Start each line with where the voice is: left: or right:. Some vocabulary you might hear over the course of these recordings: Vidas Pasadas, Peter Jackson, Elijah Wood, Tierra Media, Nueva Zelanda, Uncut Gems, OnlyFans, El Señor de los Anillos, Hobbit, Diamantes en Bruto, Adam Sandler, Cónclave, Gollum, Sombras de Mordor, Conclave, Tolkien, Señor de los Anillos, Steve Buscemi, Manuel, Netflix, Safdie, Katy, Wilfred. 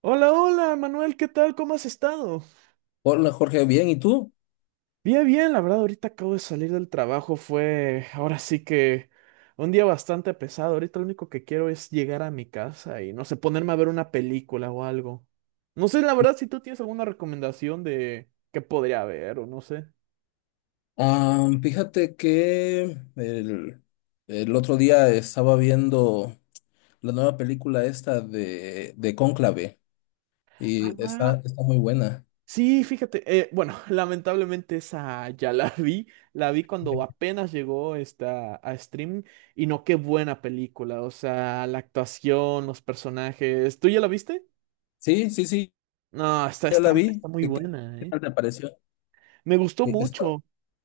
right: Hola, hola, Manuel, ¿qué tal? ¿Cómo has estado?
left: Hola Jorge, bien, ¿y tú?
right: Bien, bien, la verdad, ahorita acabo de salir del trabajo, fue ahora sí que un día bastante pesado. Ahorita lo único que quiero es llegar a mi casa y no sé, ponerme a ver una película o algo. No sé, la verdad, si tú tienes alguna recomendación de qué podría ver o no sé.
left: Ah, fíjate que el, el otro día estaba viendo la nueva película esta de Cónclave y
right: Ah,
left: está muy buena.
right: sí, fíjate, bueno, lamentablemente esa ya la vi cuando apenas llegó esta, a stream y no, qué buena película, o sea, la actuación, los personajes, ¿tú ya la viste?
left: Sí, sí, sí,
right: No,
left: ya la vi.
right: está muy
left: ¿Qué,
right: buena,
left: qué
right: ¿eh?
left: tal te pareció?
right: Me gustó
left: Sí, está-
right: mucho.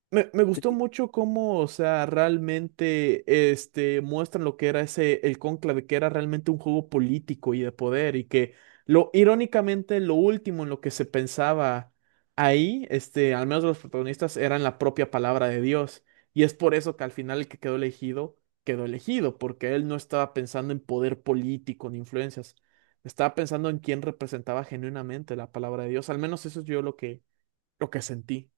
right: Me gustó
left: sí,
right: mucho cómo, o sea, realmente muestran lo que era ese, el cónclave, que era realmente un juego político y de poder, y que irónicamente, lo último en lo que se pensaba ahí, al menos de los protagonistas, eran la propia palabra de Dios. Y es por eso que al final el que quedó elegido, porque él no estaba pensando en poder político ni influencias. Estaba pensando en quién representaba genuinamente la palabra de Dios. Al menos eso es yo lo que sentí.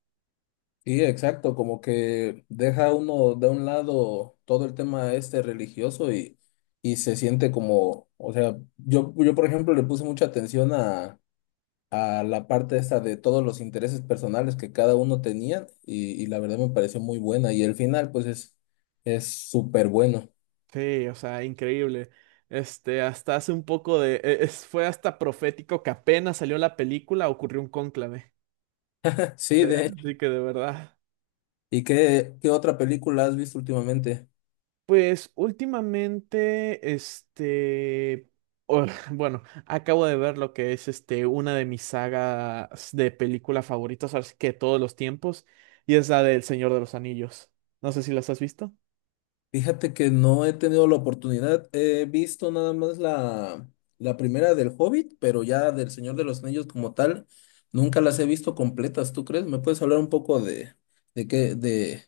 left: sí, exacto, como que deja uno de un lado todo el tema este religioso y se siente como, o sea, yo por ejemplo le puse mucha atención a la parte esa de todos los intereses personales que cada uno tenía y la verdad me pareció muy buena y el final pues es súper bueno.
right: Sí, o sea, increíble. Este, hasta hace un poco de... fue hasta profético que apenas salió la película, ocurrió un cónclave.
left: Sí, de hecho.
right: Así que de verdad.
left: ¿Y qué, qué otra película has visto últimamente?
right: Pues últimamente, este... o- bueno, acabo de ver lo que es una de mis sagas de película favoritas, así que todos los tiempos, y es la del Señor de los Anillos. No sé si las has visto.
left: Fíjate que no he tenido la oportunidad, he visto nada más la primera del Hobbit, pero ya del Señor de los Anillos como tal, nunca las he visto completas, ¿tú crees? ¿Me puedes hablar un poco de,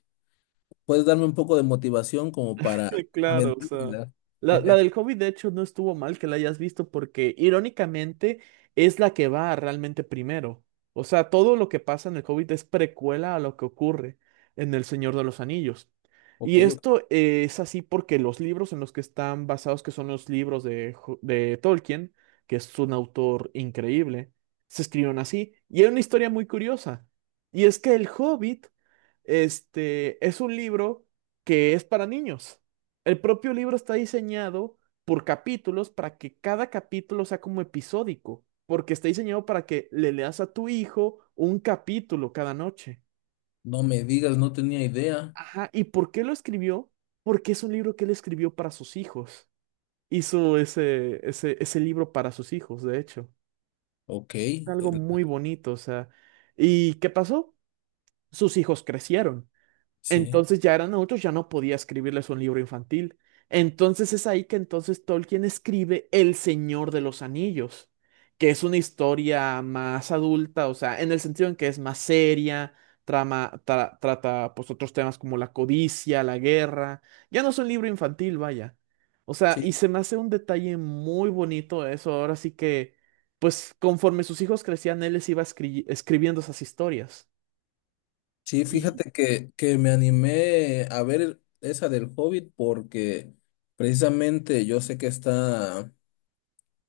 left: puedes darme un poco de motivación como para
right: Claro, o sea.
left: aventármela?
right: La del Hobbit, de hecho, no estuvo mal que la hayas visto porque, irónicamente, es la que va realmente primero. O sea, todo lo que pasa en el Hobbit es precuela a lo que ocurre en El Señor de los Anillos.
left: Ok,
right: Y
left: ok.
right: esto es así porque los libros en los que están basados, que son los libros de, de Tolkien, que es un autor increíble, se escribieron así. Y hay una historia muy curiosa. Y es que el Hobbit es un libro que es para niños. El propio libro está diseñado por capítulos para que cada capítulo sea como episódico, porque está diseñado para que le leas a tu hijo un capítulo cada noche.
left: No me digas, no tenía idea.
right: Ajá, ¿y por qué lo escribió? Porque es un libro que él escribió para sus hijos. Hizo ese libro para sus hijos, de hecho.
left: Ok,
right: Algo
left: el-
right: muy bonito, o sea. ¿Y qué pasó? Sus hijos crecieron.
left: sí,
right: Entonces ya eran adultos, ya no podía escribirles un libro infantil. Entonces es ahí que entonces Tolkien escribe El Señor de los Anillos, que es una historia más adulta, o sea, en el sentido en que es más seria, trata pues otros temas como la codicia, la guerra. Ya no es un libro infantil, vaya. O sea, y
left: sí,
right: se me hace un detalle muy bonito eso. Ahora sí que, pues conforme sus hijos crecían, él les iba escribiendo esas historias.
left: sí,
right: Y,
left: fíjate que me animé a ver esa del Hobbit porque precisamente yo sé que está.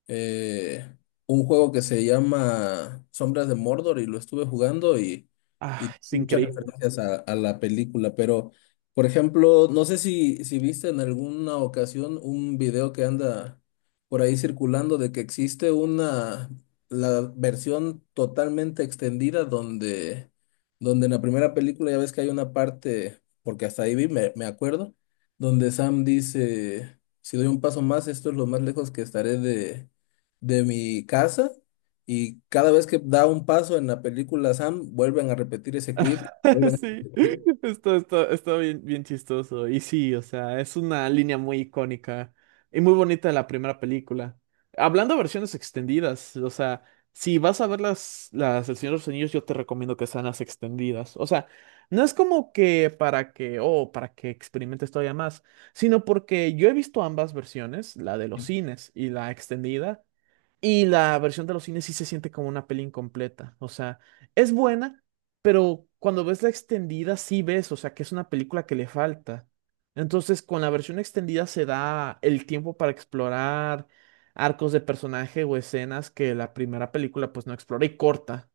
left: eh, un juego que se llama Sombras de Mordor y lo estuve jugando
right: ah,
left: y
right: es
left: muchas
right: increíble.
left: referencias a la película, pero por ejemplo, no sé si viste en alguna ocasión un video que anda por ahí circulando de que existe la versión totalmente extendida donde en la primera película ya ves que hay una parte, porque hasta ahí vi, me acuerdo, donde Sam dice, si doy un paso más, esto es lo más lejos que estaré de mi casa, y cada vez que da un paso en la película Sam, vuelven a repetir ese clip, vuelven a
right: Sí,
left: repetir.
right: está bien, bien chistoso. Y sí, o sea, es una línea muy icónica y muy bonita de la primera película. Hablando de versiones extendidas, o sea, si vas a ver las El Señor de los Anillos, yo te recomiendo que sean las extendidas. O sea, no es como que para que, oh, para que experimentes todavía más, sino porque yo he visto ambas versiones, la de los
left: Sí,
right: cines y la extendida. Y la versión de los cines sí se siente como una peli incompleta. O sea, es buena, pero cuando ves la extendida sí ves, o sea, que es una película que le falta. Entonces, con la versión extendida se da el tiempo para explorar arcos de personaje o escenas que la primera película pues no explora y corta.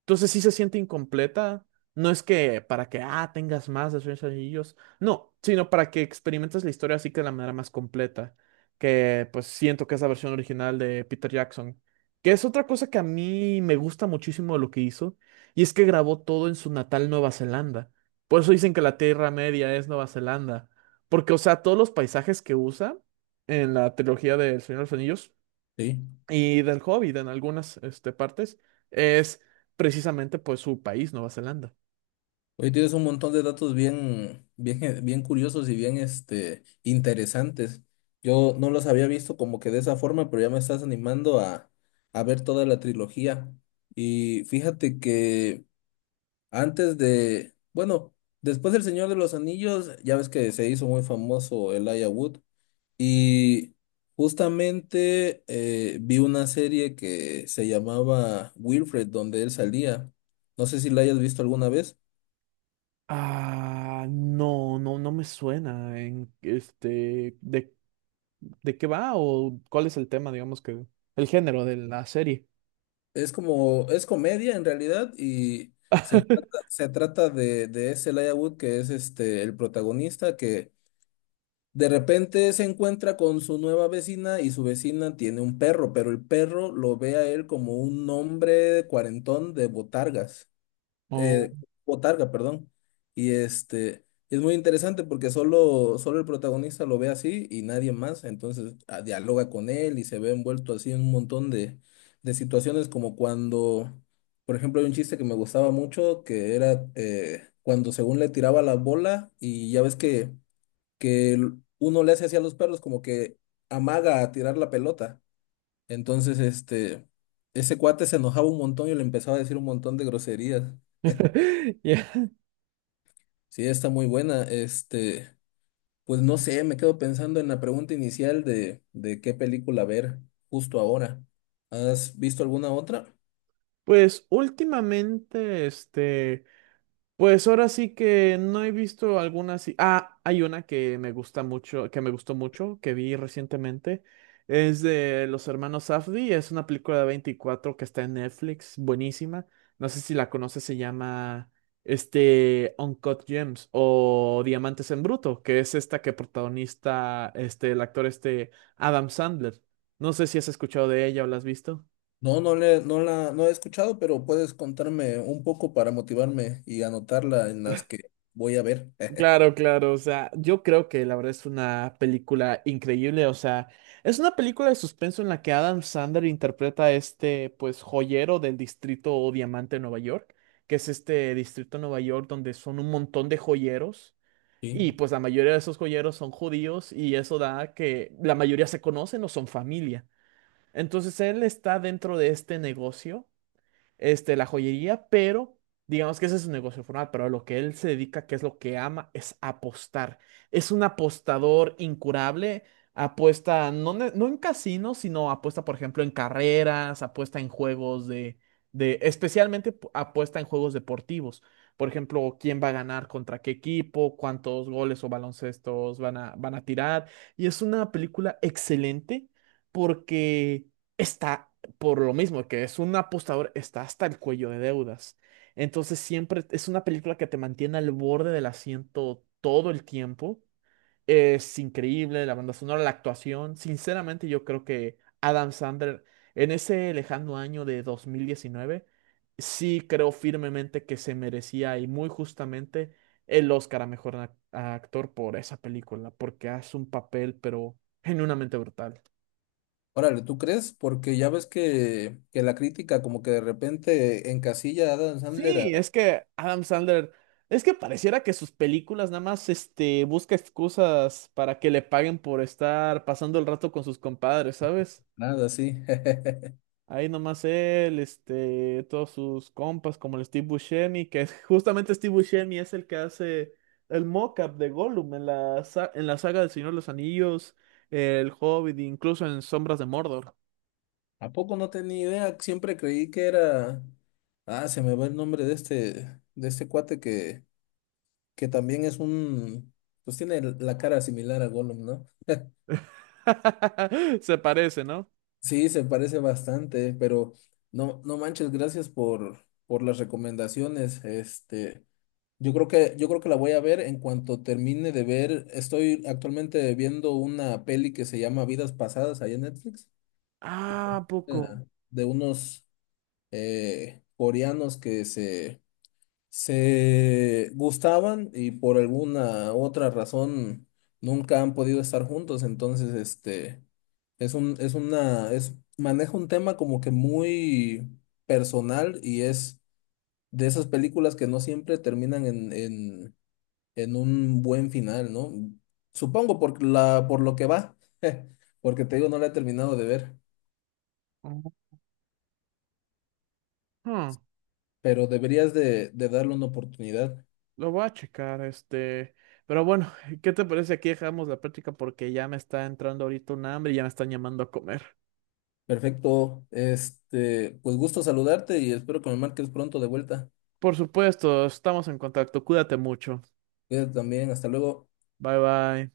right: Entonces sí se siente incompleta. No es que para que, ah, tengas más de Sueños Anillos. No, sino para que experimentes la historia así que de la manera más completa. Que pues siento que es la versión original de Peter Jackson. Que es otra cosa que a mí me gusta muchísimo de lo que hizo. Y es que grabó todo en su natal Nueva Zelanda. Por eso dicen que la Tierra Media es Nueva Zelanda. Porque, o sea, todos los paisajes que usa en la trilogía del Señor de los Anillos
left: sí.
right: y del Hobbit en algunas partes, es precisamente pues su país, Nueva Zelanda.
left: Hoy tienes un montón de datos bien, bien, bien curiosos y bien interesantes. Yo no los había visto como que de esa forma, pero ya me estás animando a ver toda la trilogía. Y fíjate que antes de, bueno, después del Señor de los Anillos, ya ves que se hizo muy famoso Elijah Wood. Y justamente vi una serie que se llamaba Wilfred, donde él salía. No sé si la hayas visto alguna vez.
right: Ah, no, no, no me suena en este de qué va o cuál es el tema, digamos que el género de la serie.
left: Es como, es comedia en realidad y se trata de ese Elijah Wood que es este, el protagonista que de repente se encuentra con su nueva vecina y su vecina tiene un perro, pero el perro lo ve a él como un hombre cuarentón de botargas. eh,
right: Oh.
left: Botarga, perdón. Y este, es muy interesante porque solo el protagonista lo ve así y nadie más, entonces dialoga con él y se ve envuelto así en un montón de situaciones como cuando, por ejemplo, hay un chiste que me gustaba mucho que era cuando según le tiraba la bola y ya ves que uno le hace así a los perros como que amaga a tirar la pelota. Entonces, ese cuate se enojaba un montón y le empezaba a decir un montón de groserías.
right: Ya.
left: Sí, está muy buena. Este, pues no sé, me quedo pensando en la pregunta inicial de qué película ver justo ahora. ¿Has visto alguna otra?
right: Pues últimamente, este, pues ahora sí que no he visto alguna así. Ah, hay una que me gusta mucho, que me gustó mucho, que vi recientemente. Es de los hermanos Safdie. Es una película de 24 que está en Netflix, buenísima. No sé si la conoces, se llama Uncut Gems o Diamantes en Bruto, que es esta que protagonista el actor Adam Sandler. No sé si has escuchado de ella o la has visto.
left: No, no he escuchado, pero puedes contarme un poco para motivarme y anotarla en las que voy a ver.
right: Claro, claro, o sea, yo creo que la verdad es una película increíble, o sea, es una película de suspenso en la que Adam Sandler interpreta a pues, joyero del distrito o diamante de Nueva York, que es este distrito de Nueva York donde son un montón de joyeros
left: Sí.
right: y pues la mayoría de esos joyeros son judíos y eso da que la mayoría se conocen o son familia. Entonces él está dentro de este negocio la joyería, pero digamos que ese es su negocio formal, pero a lo que él se dedica, que es lo que ama, es apostar. Es un apostador incurable, apuesta no, no en casinos, sino apuesta, por ejemplo, en carreras, apuesta en juegos especialmente apuesta en juegos deportivos. Por ejemplo, quién va a ganar contra qué equipo, cuántos goles o baloncestos van a tirar. Y es una película excelente porque está por lo mismo que es un apostador, está hasta el cuello de deudas. Entonces siempre es una película que te mantiene al borde del asiento todo el tiempo. Es increíble la banda sonora, la actuación. Sinceramente, yo creo que Adam Sandler, en ese lejano año de 2019 sí creo firmemente que se merecía y muy justamente el Oscar a mejor a actor por esa película, porque hace un papel, pero genuinamente brutal.
left: Órale, ¿tú crees? Porque ya ves que la crítica como que de repente encasilla a Adam Sandler
right: Sí,
left: a
right: es que Adam Sandler, es que pareciera que sus películas nada más busca excusas para que le paguen por estar pasando el rato con sus compadres, ¿sabes?
left: nada, sí.
right: Ahí nomás él, todos sus compas como el Steve Buscemi, justamente Steve Buscemi es el que hace el mock-up de Gollum en en la saga del Señor de los Anillos, El Hobbit, incluso en Sombras de Mordor.
left: ¿A poco no tenía idea? Siempre creí que era… Ah, se me va el nombre de este cuate que también es un… Pues tiene la cara similar a Gollum, ¿no?
right: Se parece, ¿no?
left: Sí, se parece bastante, pero no, no manches, gracias por las recomendaciones. Este, yo creo que la voy a ver en cuanto termine de ver. Estoy actualmente viendo una peli que se llama Vidas Pasadas ahí en Netflix,
right: Ah, ¿a
left: eh,
right: poco?
left: de unos coreanos que se gustaban y por alguna otra razón nunca han podido estar juntos. Entonces, este es un, es una, es, maneja un tema como que muy personal y es de esas películas que no siempre terminan en un buen final, ¿no? Supongo por por lo que va, porque te digo, no la he terminado de ver,
right: Ujú.
left: pero deberías de darle una oportunidad.
right: Lo voy a checar, este. Pero bueno, ¿qué te parece? Aquí dejamos la práctica porque ya me está entrando ahorita un hambre y ya me están llamando a comer.
left: Perfecto. Este, pues gusto saludarte y espero que me marques pronto de vuelta.
right: Por supuesto, estamos en contacto. Cuídate mucho.
left: Cuídate también. Hasta luego.
right: Bye bye.